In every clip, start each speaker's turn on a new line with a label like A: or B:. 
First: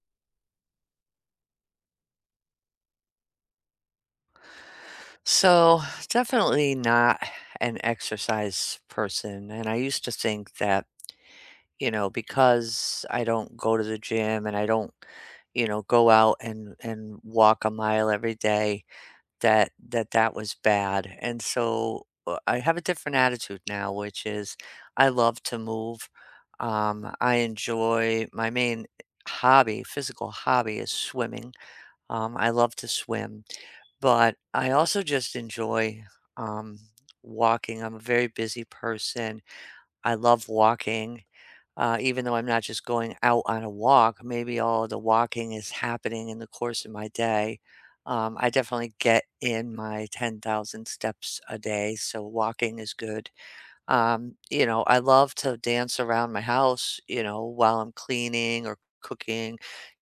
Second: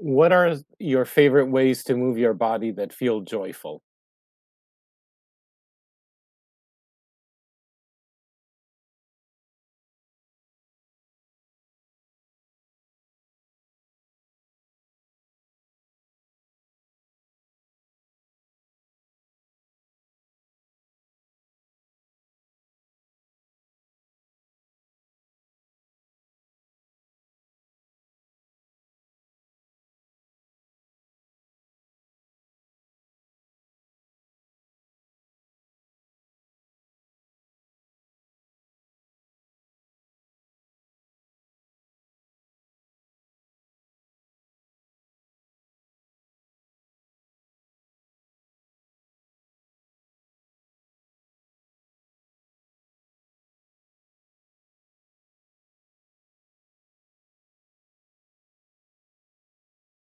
A: What are your favorite ways to move your body that feel joyful?
B: So, definitely not an exercise person. And I used to think that, you know, because I don't go to the gym and I don't, you know, go out and walk a mile every day, that was bad. And so I have a different attitude now, which is I love to move. I enjoy my main hobby, physical hobby is swimming. I love to swim but I also just enjoy, um, walking. I'm a very busy person. I love walking, even though I'm not just going out on a walk. Maybe all the walking is happening in the course of my day. I definitely get in my 10,000 steps a day, so walking is good. I love to dance around my house, you know, while I'm cleaning or cooking,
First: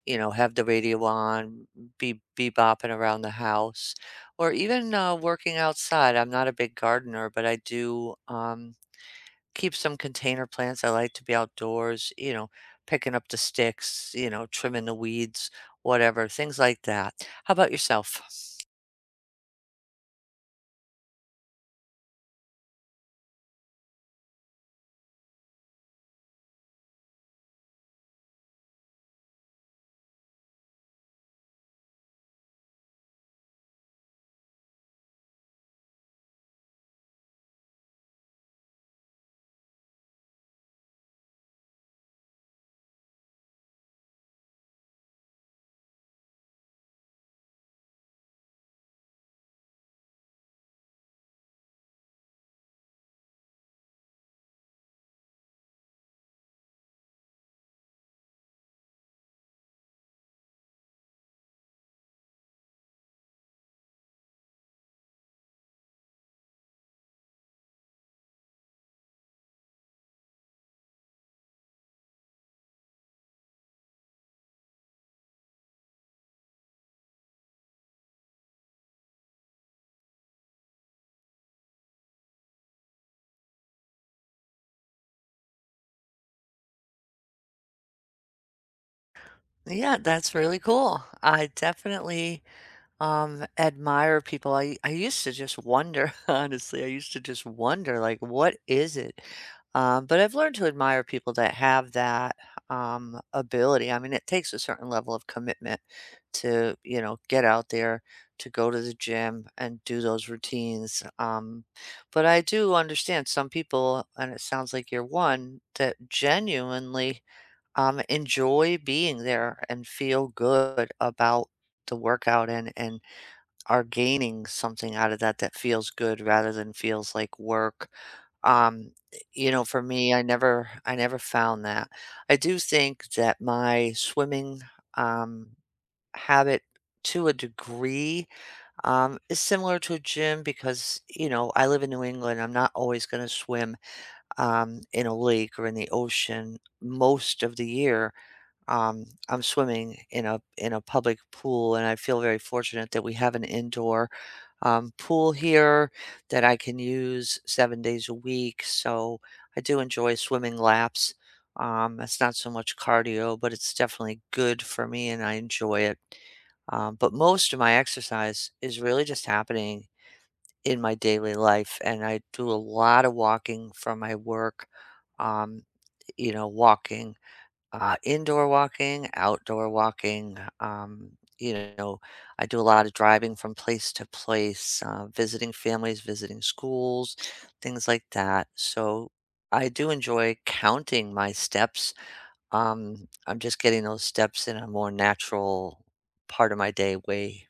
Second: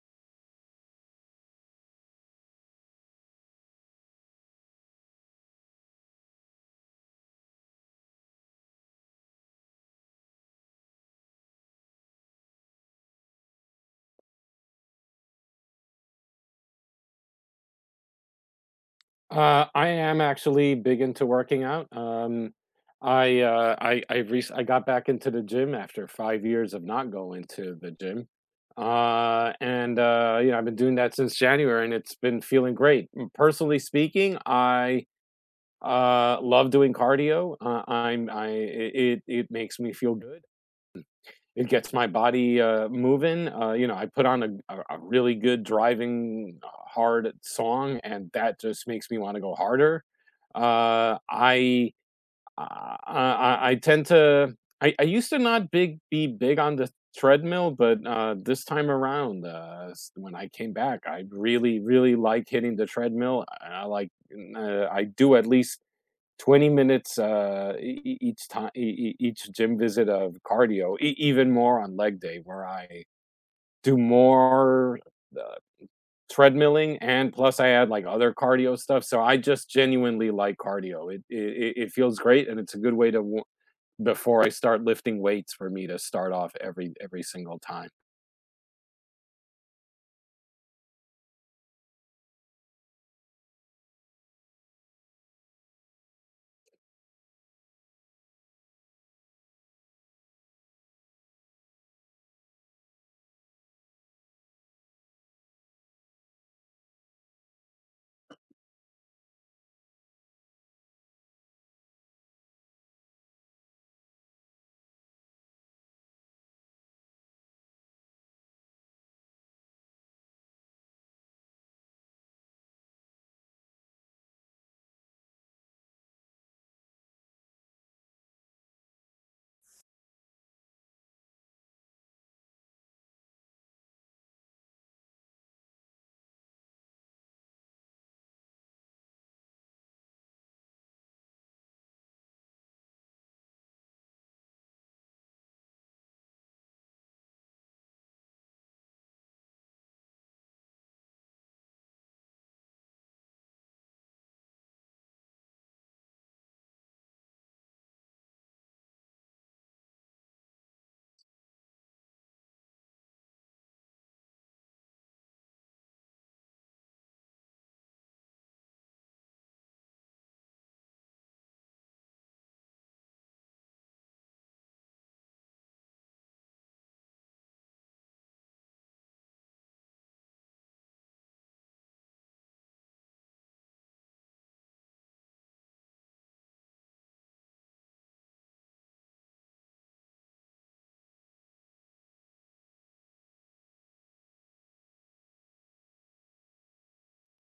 B: you know, have the radio on, be bopping around the house, or even working outside. I'm not a big gardener, but I do keep some container plants. I like to be outdoors, you know, picking up the sticks, you know, trimming the weeds, whatever, things like that. How about yourself?
A: I am actually big into working out. I got back into the gym after 5 years of not going to the gym, and you know I've been doing that since January, and it's been feeling great. Mm, personally speaking, I love doing cardio. I'm I It makes me feel good. It gets my body, moving, you know, I put on a really good driving, hard song, and that just makes me wanna go harder. Uh, I I I tend to I used to not big be big on the treadmill, but, this time around, s when I came back, I really, really like hitting the treadmill, and I do at least 20 minutes each time, each gym visit of cardio, even more on leg day where I do more uh, treadmilling, and plus I add like other cardio stuff. So I just genuinely like cardio. It feels great, and it's a good way before I start lifting weights for me to start off every single time.
B: Yeah, that's really cool. I definitely admire people. I used to just wonder honestly I used to just wonder, like, what is it, but I've learned to admire people that have that ability. I mean, it takes a certain level of commitment to, you know, get out there, to go to the gym and do those routines, but I do understand some people, and it sounds like you're one that genuinely enjoy being there and feel good about the workout and are gaining something out of that that feels good rather than feels like work. You know, for me, I never found that. I do think that my swimming, um, habit, to a degree, is similar to a gym because, you know, I live in New England. I'm not always gonna swim, in a lake or in the ocean most of the year. I'm swimming in a public pool, and I feel very fortunate that we have an indoor pool here that I can use 7 days a week. So I do enjoy swimming laps. It's not so much cardio, but it's definitely good for me, and I enjoy it. But most of my exercise is really just happening in my daily life, and I do a lot of walking for my work. Um, Walking, indoor walking, outdoor walking, you know, I do a lot of driving from place to place, visiting families, visiting schools, things like that. So I do enjoy counting my steps. I'm just getting those steps in a more natural part of my day way.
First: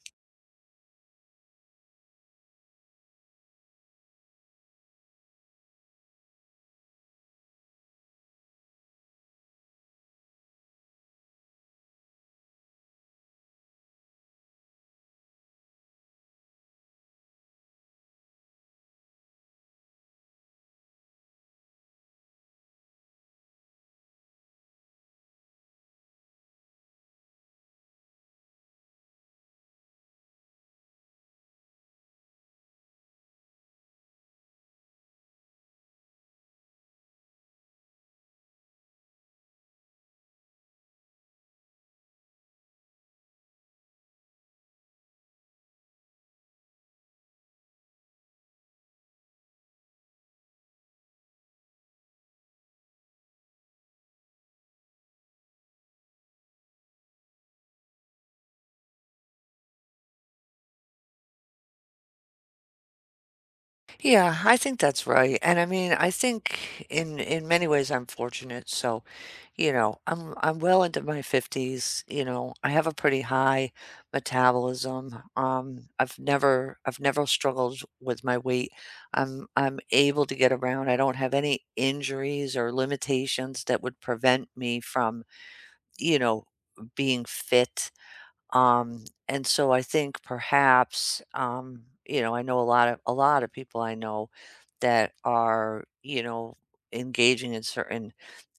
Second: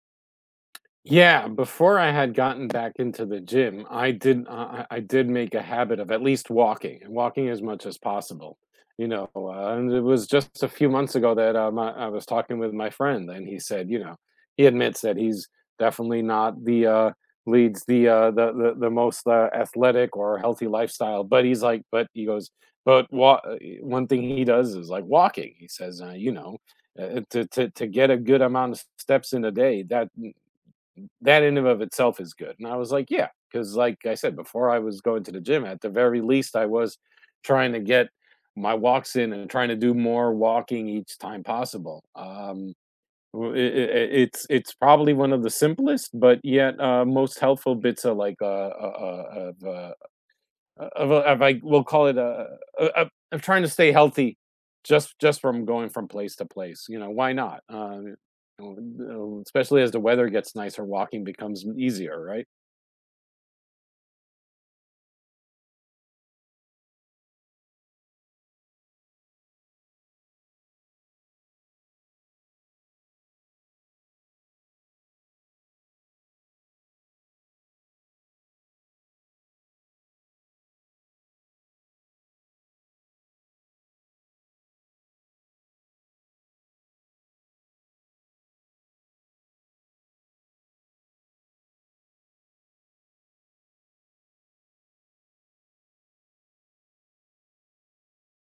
A: Yeah, before I had gotten back into the gym, I did make a habit of at least walking and walking as much as possible. You know, and it was just a few months ago that I was talking with my friend, and he said, you know, he admits that he's definitely not the leads the most athletic or healthy lifestyle, but he's like, but he goes, but wa- uh, one thing he does is like walking. He says, you know, to get a good amount of steps in a day, that that in and of itself is good. And I was like, yeah, because like I said before, I was going to the gym. At the very least, I was trying to get my walks in and trying to do more walking each time possible. It's probably one of the simplest, but yet most helpful bits of like of, a, of I will call it a trying to stay healthy, just from going from place to place. You know, why not? Especially as the weather gets nicer, walking becomes easier, right?
B: Yeah, I think that's right. And I mean, I think in many ways I'm fortunate. So, you know, I'm well into my 50s, you know. I have a pretty high metabolism. Um, I've never struggled with my weight. I'm able to get around. I don't have any injuries or limitations that would prevent me from, you know, being fit, and so I think perhaps, you know, I know a lot of people I know that are, you know, engaging in certain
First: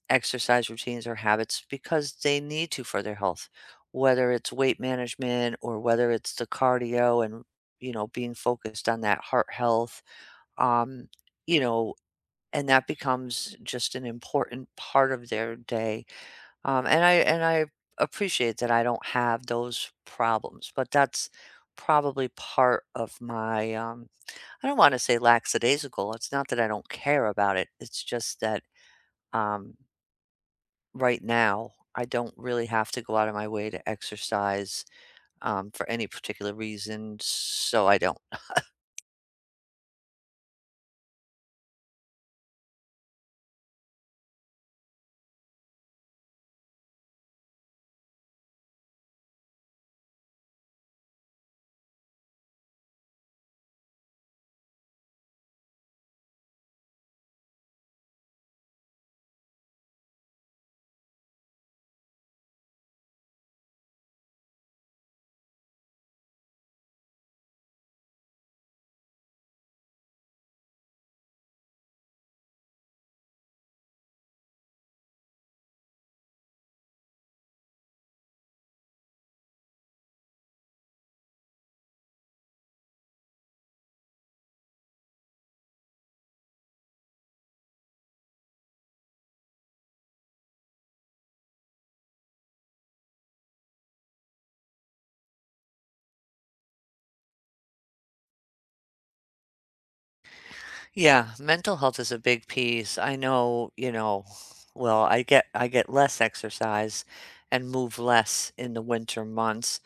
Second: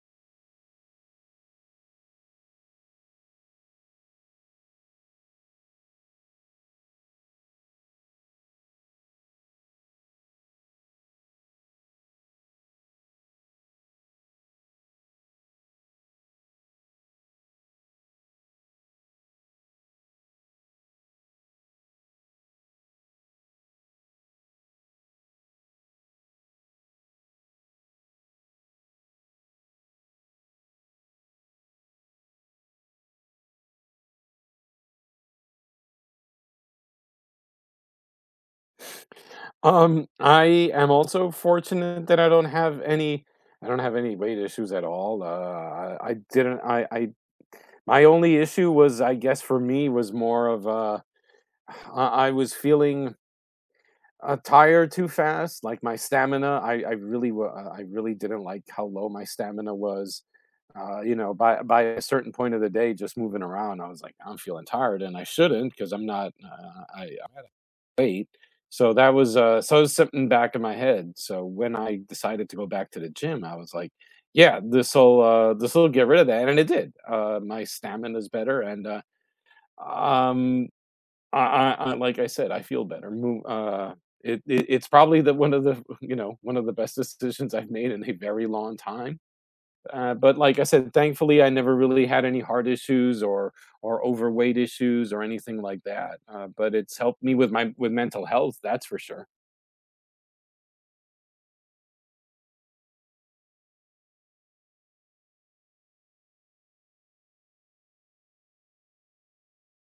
B: exercise routines or habits because they need to for their health, whether it's weight management or whether it's the cardio and, you know, being focused on that heart health. Um, you know, and that becomes just an important part of their day, and I appreciate that I don't have those problems, but that's probably part of my I don't want to say lackadaisical. It's not that I don't care about it. It's just that um right now I don't really have to go out of my way to exercise, for any particular reason, so I don't.
A: I am also fortunate that I don't have any. I don't have any weight issues at all. I didn't. I my only issue was, I guess, for me was more of I was feeling tire too fast. Like my stamina, I really, I really didn't like how low my stamina was. You know, by a certain point of the day, just moving around, I was like, I'm feeling tired, and I shouldn't because I'm not. I wait. So that was so it was something back in my head. So when I decided to go back to the gym, I was like, yeah, this will get rid of that, and it did. My stamina's better, and um I like I said, I feel better. It's probably the one of the you know one of the best decisions I've made in a very long time. But like I said, thankfully I never really had any heart issues or overweight issues or anything like that. But it's helped me with my with mental health, that's for sure.
B: Yeah, mental health is a big piece. I know, you know, well, I get less exercise and move less in the winter months.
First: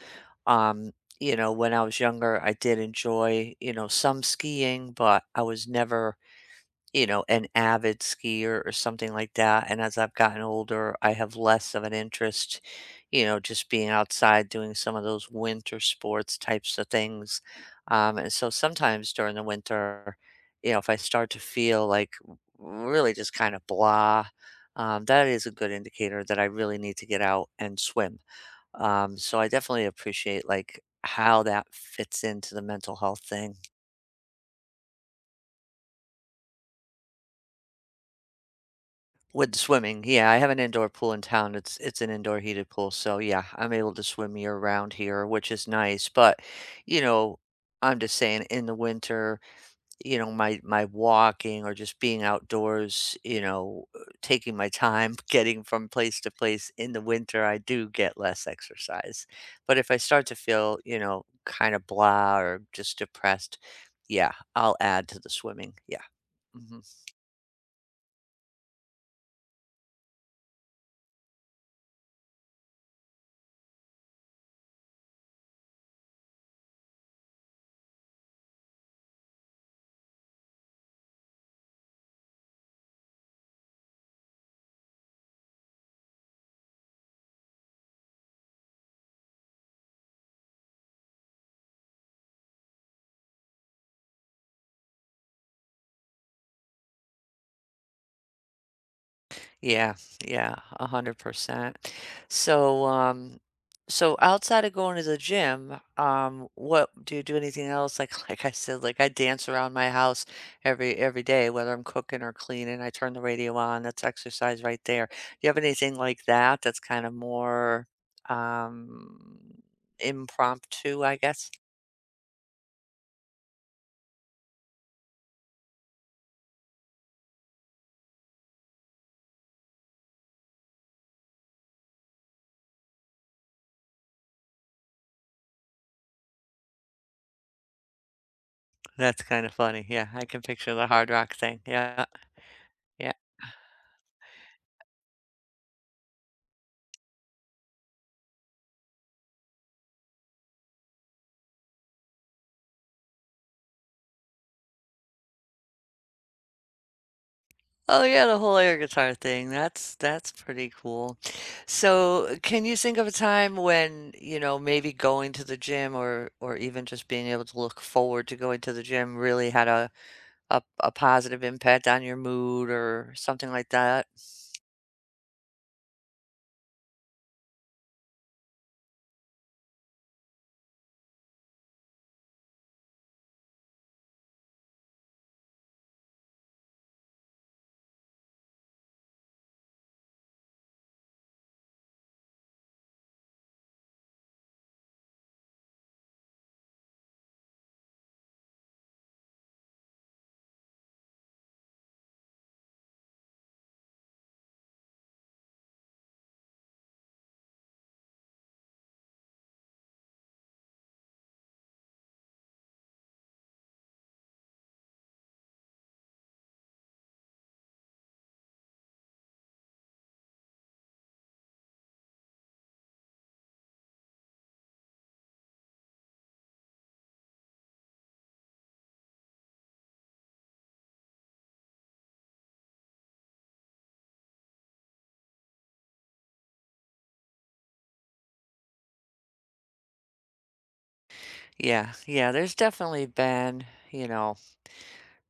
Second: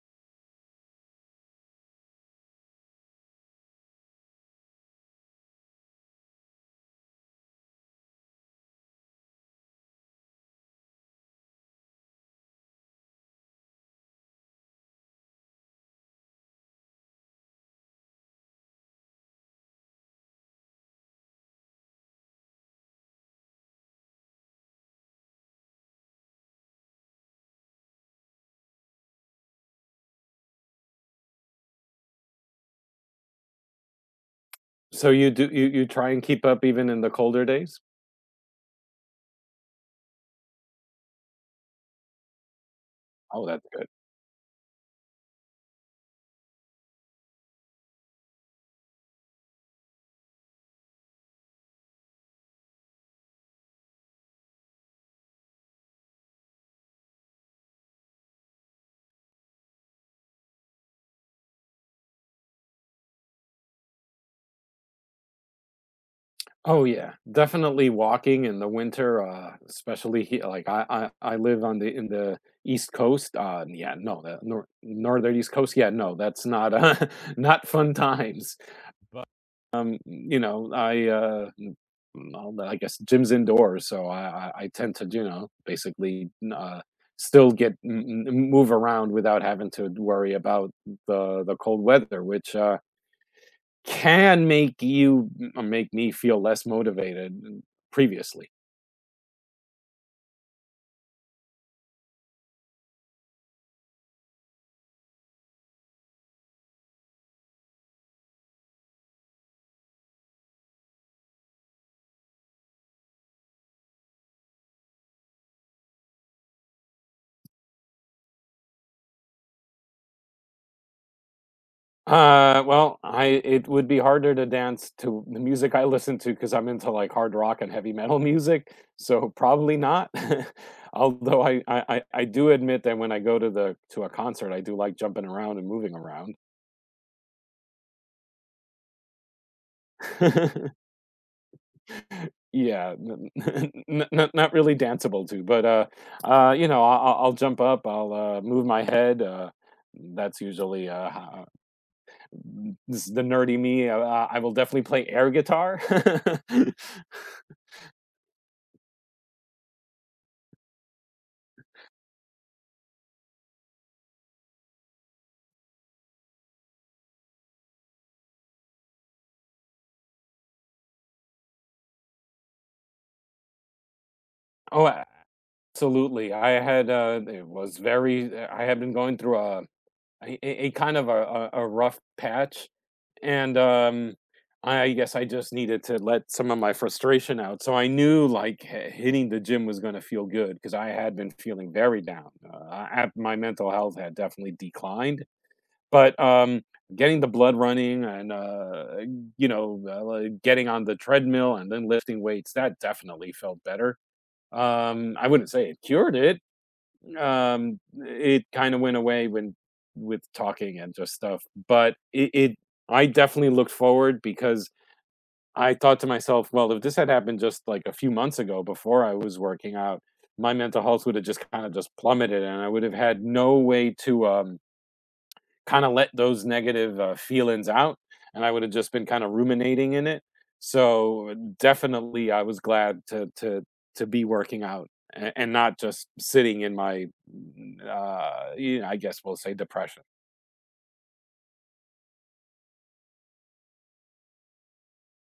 B: Um, you know, when I was younger, I did enjoy, you know, some skiing, but I was never, you know, an avid skier or something like that. And as I've gotten older, I have less of an interest, you know, just being outside doing some of those winter sports types of things. And so sometimes during the winter, you know, if I start to feel like really just kind of blah, that is a good indicator that I really need to get out and swim, so I definitely appreciate like how that fits into the mental health thing
A: So you do you you try and keep up even in the colder days?
B: with swimming. Yeah, I have an indoor pool in town. It's an indoor heated pool, so yeah,
A: Oh, that's
B: I'm
A: good.
B: able to swim year round here, which is nice. But you know, I'm just saying in the winter, you know, my walking or just being outdoors, you know, taking my time getting from place to place in the winter, I do get less exercise. But if I start to feel, you know, kind of blah or just depressed, yeah, I'll add to the swimming. Yeah. Mhm.
A: Oh yeah, definitely walking in the winter, especially he like I live on the in the East Coast. Yeah, no, the northern East Coast. Yeah, no, that's not not fun times. But you know, well, I guess gym's indoors, so I tend to you know basically still get move around without having to worry about the cold weather, which can make me feel less motivated previously.
B: Yeah, yeah, 100%. So, so outside of going to the gym, what do you do, anything else? Like, like I said, like I dance around my house every day, whether I'm cooking or cleaning. I turn the radio on. That's exercise right there. Do you have anything like that that's kind of more, um, impromptu, I guess?
A: Well, I it would be harder to dance to the music I listen to because 'cause I'm into, like, hard rock and heavy metal music, so probably not. Although I do admit that when I go to the to a concert, I do like jumping around and moving around.
B: That's kind of funny. Yeah, I can picture the hard rock thing. Yeah,
A: Yeah,
B: yeah.
A: n n n not not really danceable to, but, you know, I'll jump up, I'll, move my head, that's usually, ho this is the nerdy me. I will definitely play air guitar.
B: Oh yeah, the whole air guitar thing. That's pretty cool. So, can you think of a time when, you know, maybe going to the gym or even just being able to look forward to going to the gym really had a a positive impact on your mood or something like that?
A: Oh, absolutely. I had it was very. I had been going through a, a kind of a rough patch, and I guess I just needed to let some of my frustration out. So I knew like hitting the gym was going to feel good because I had been feeling very down. My mental health had definitely declined. But, getting the blood running and, you know, like, getting on the treadmill and then lifting weights, that definitely felt better. I wouldn't say it cured it, it kinda went away when with talking and just stuff, but it I definitely looked forward because I thought to myself, "Well, if this had happened just, like, a few months ago before I was working out, my mental health would have just kinda just plummeted, and I would have had no way to, kind of let those negative feelings out, and I would have just been kind of ruminating in it. So definitely I was glad to be working out, and not just sitting in my you know, I guess we'll say depression.
B: Yeah. Yeah, there's definitely been, you know,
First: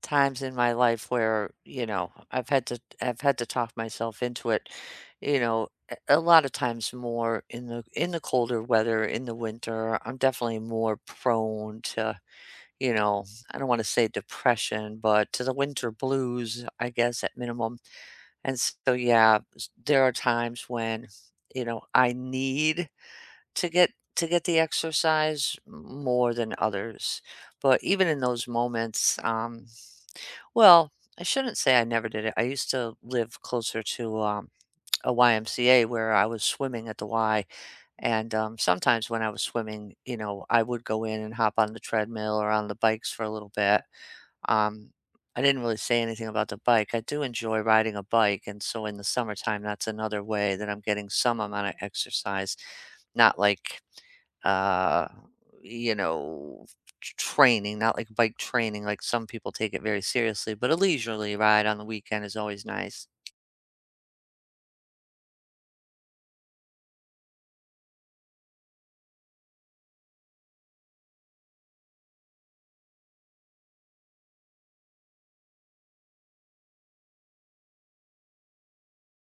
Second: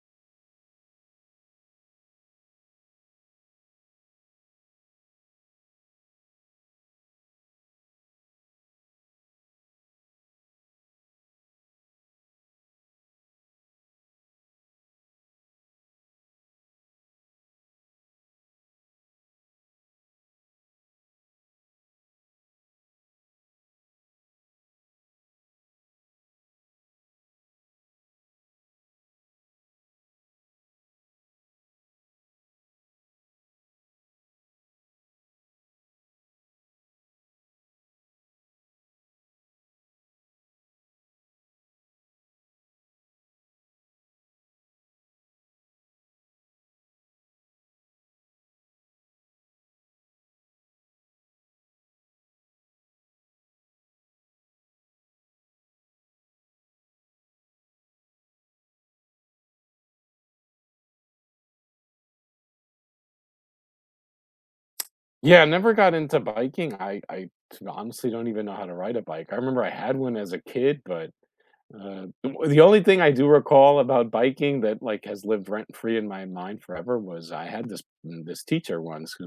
B: times in my life where, you know, I've had to talk myself into it, you know, a lot of times more in the colder weather, in the winter, I'm definitely more prone to, you know, I don't wanna say depression, but to the winter blues, I guess, at minimum. And so, yeah, s there are times when, you know, I need to get to get the exercise more than others. But even in those moments, well, I shouldn't say I never did it. I used to live closer to a YMCA where I was swimming at the Y. And sometimes when I was swimming, you know, I would go in and hop on the treadmill or on the bikes for a little bit. Um, I didn't really say anything about the bike. I do enjoy riding a bike. And so in the summertime, that's another way that I'm getting some amount of exercise. Not like uh, you know, t- training, not like bike training, like some people take it very seriously, but a leisurely ride on the weekend is always nice.
A: Yeah, I never got into biking. I honestly don't even know how to ride a bike. I remember I had one as a kid, but Uh, the only thing I do recall about biking that, like, has lived rent free in my mind forever was I had this this teacher once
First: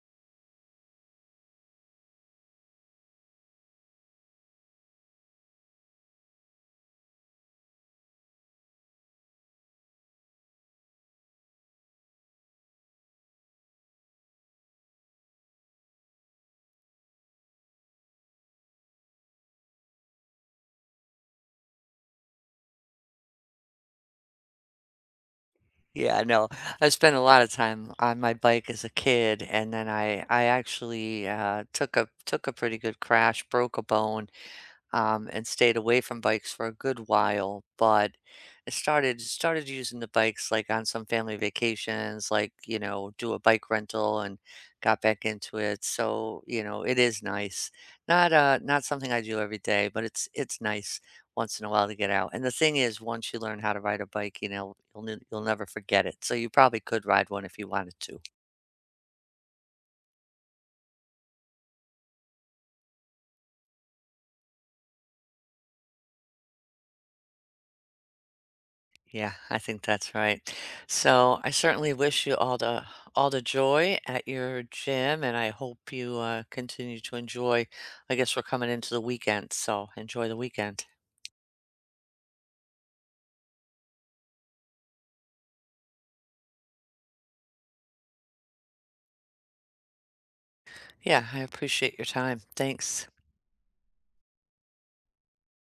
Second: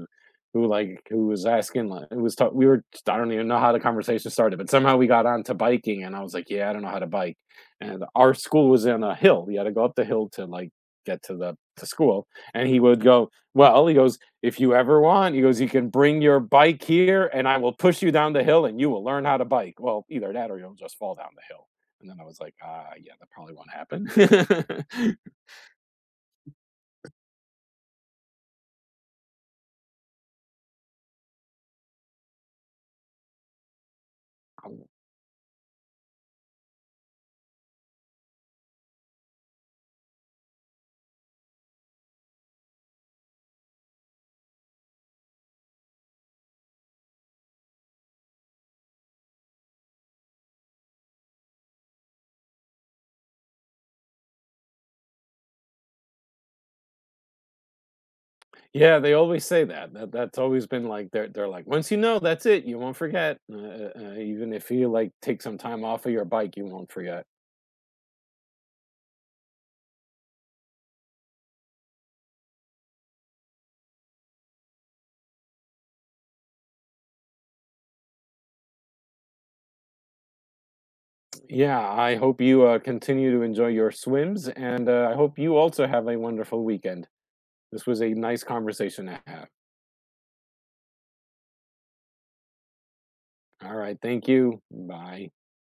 A: who, like who was asking, like who was ta we were, I don't even know how the conversation started, but somehow we got onto biking, and I was like, "Yeah, I don't know how to bike." And our school was in a hill, you had to go up the hill to, like, get to the to school, and he would go, "Well," he goes, "if you ever want," he goes, "you can bring your bike here, and I will push you down the hill, and you will learn how to bike." Well, either that or you'll just fall down the hill. And then I was like, "Ah, yeah, that probably won't happen."
B: Yeah, no, I spent a lot of time on my bike as a kid, and then I actually took a took a pretty good crash, broke a bone, and stayed away from bikes for a good while. But I started using the bikes like on some family vacations, like you know, do a bike rental, and got back into it. So you know, it is nice. Not not something I do every day, but it's nice once in a while to get out. And the thing is, once you learn how to ride a bike, you know, you'll ne- you'll never forget it. So you probably could ride one if you wanted to.
A: Yeah, they always say that. That that's always been like they're like, "Once you know, that's it, you won't forget. Even if you, like, take some time off of your bike, you won't forget."
B: Yeah, I think that's right. So I certainly wish you all the joy at your gym, and I hope you continue to enjoy. I guess we're coming into the weekend, so enjoy the weekend.
A: Yeah, I hope you, continue to enjoy your swims, and, I hope you also have a wonderful weekend. This was a nice conversation to have.
B: Yeah, I appreciate your time. Thanks.
A: Alright, thank you. Bye.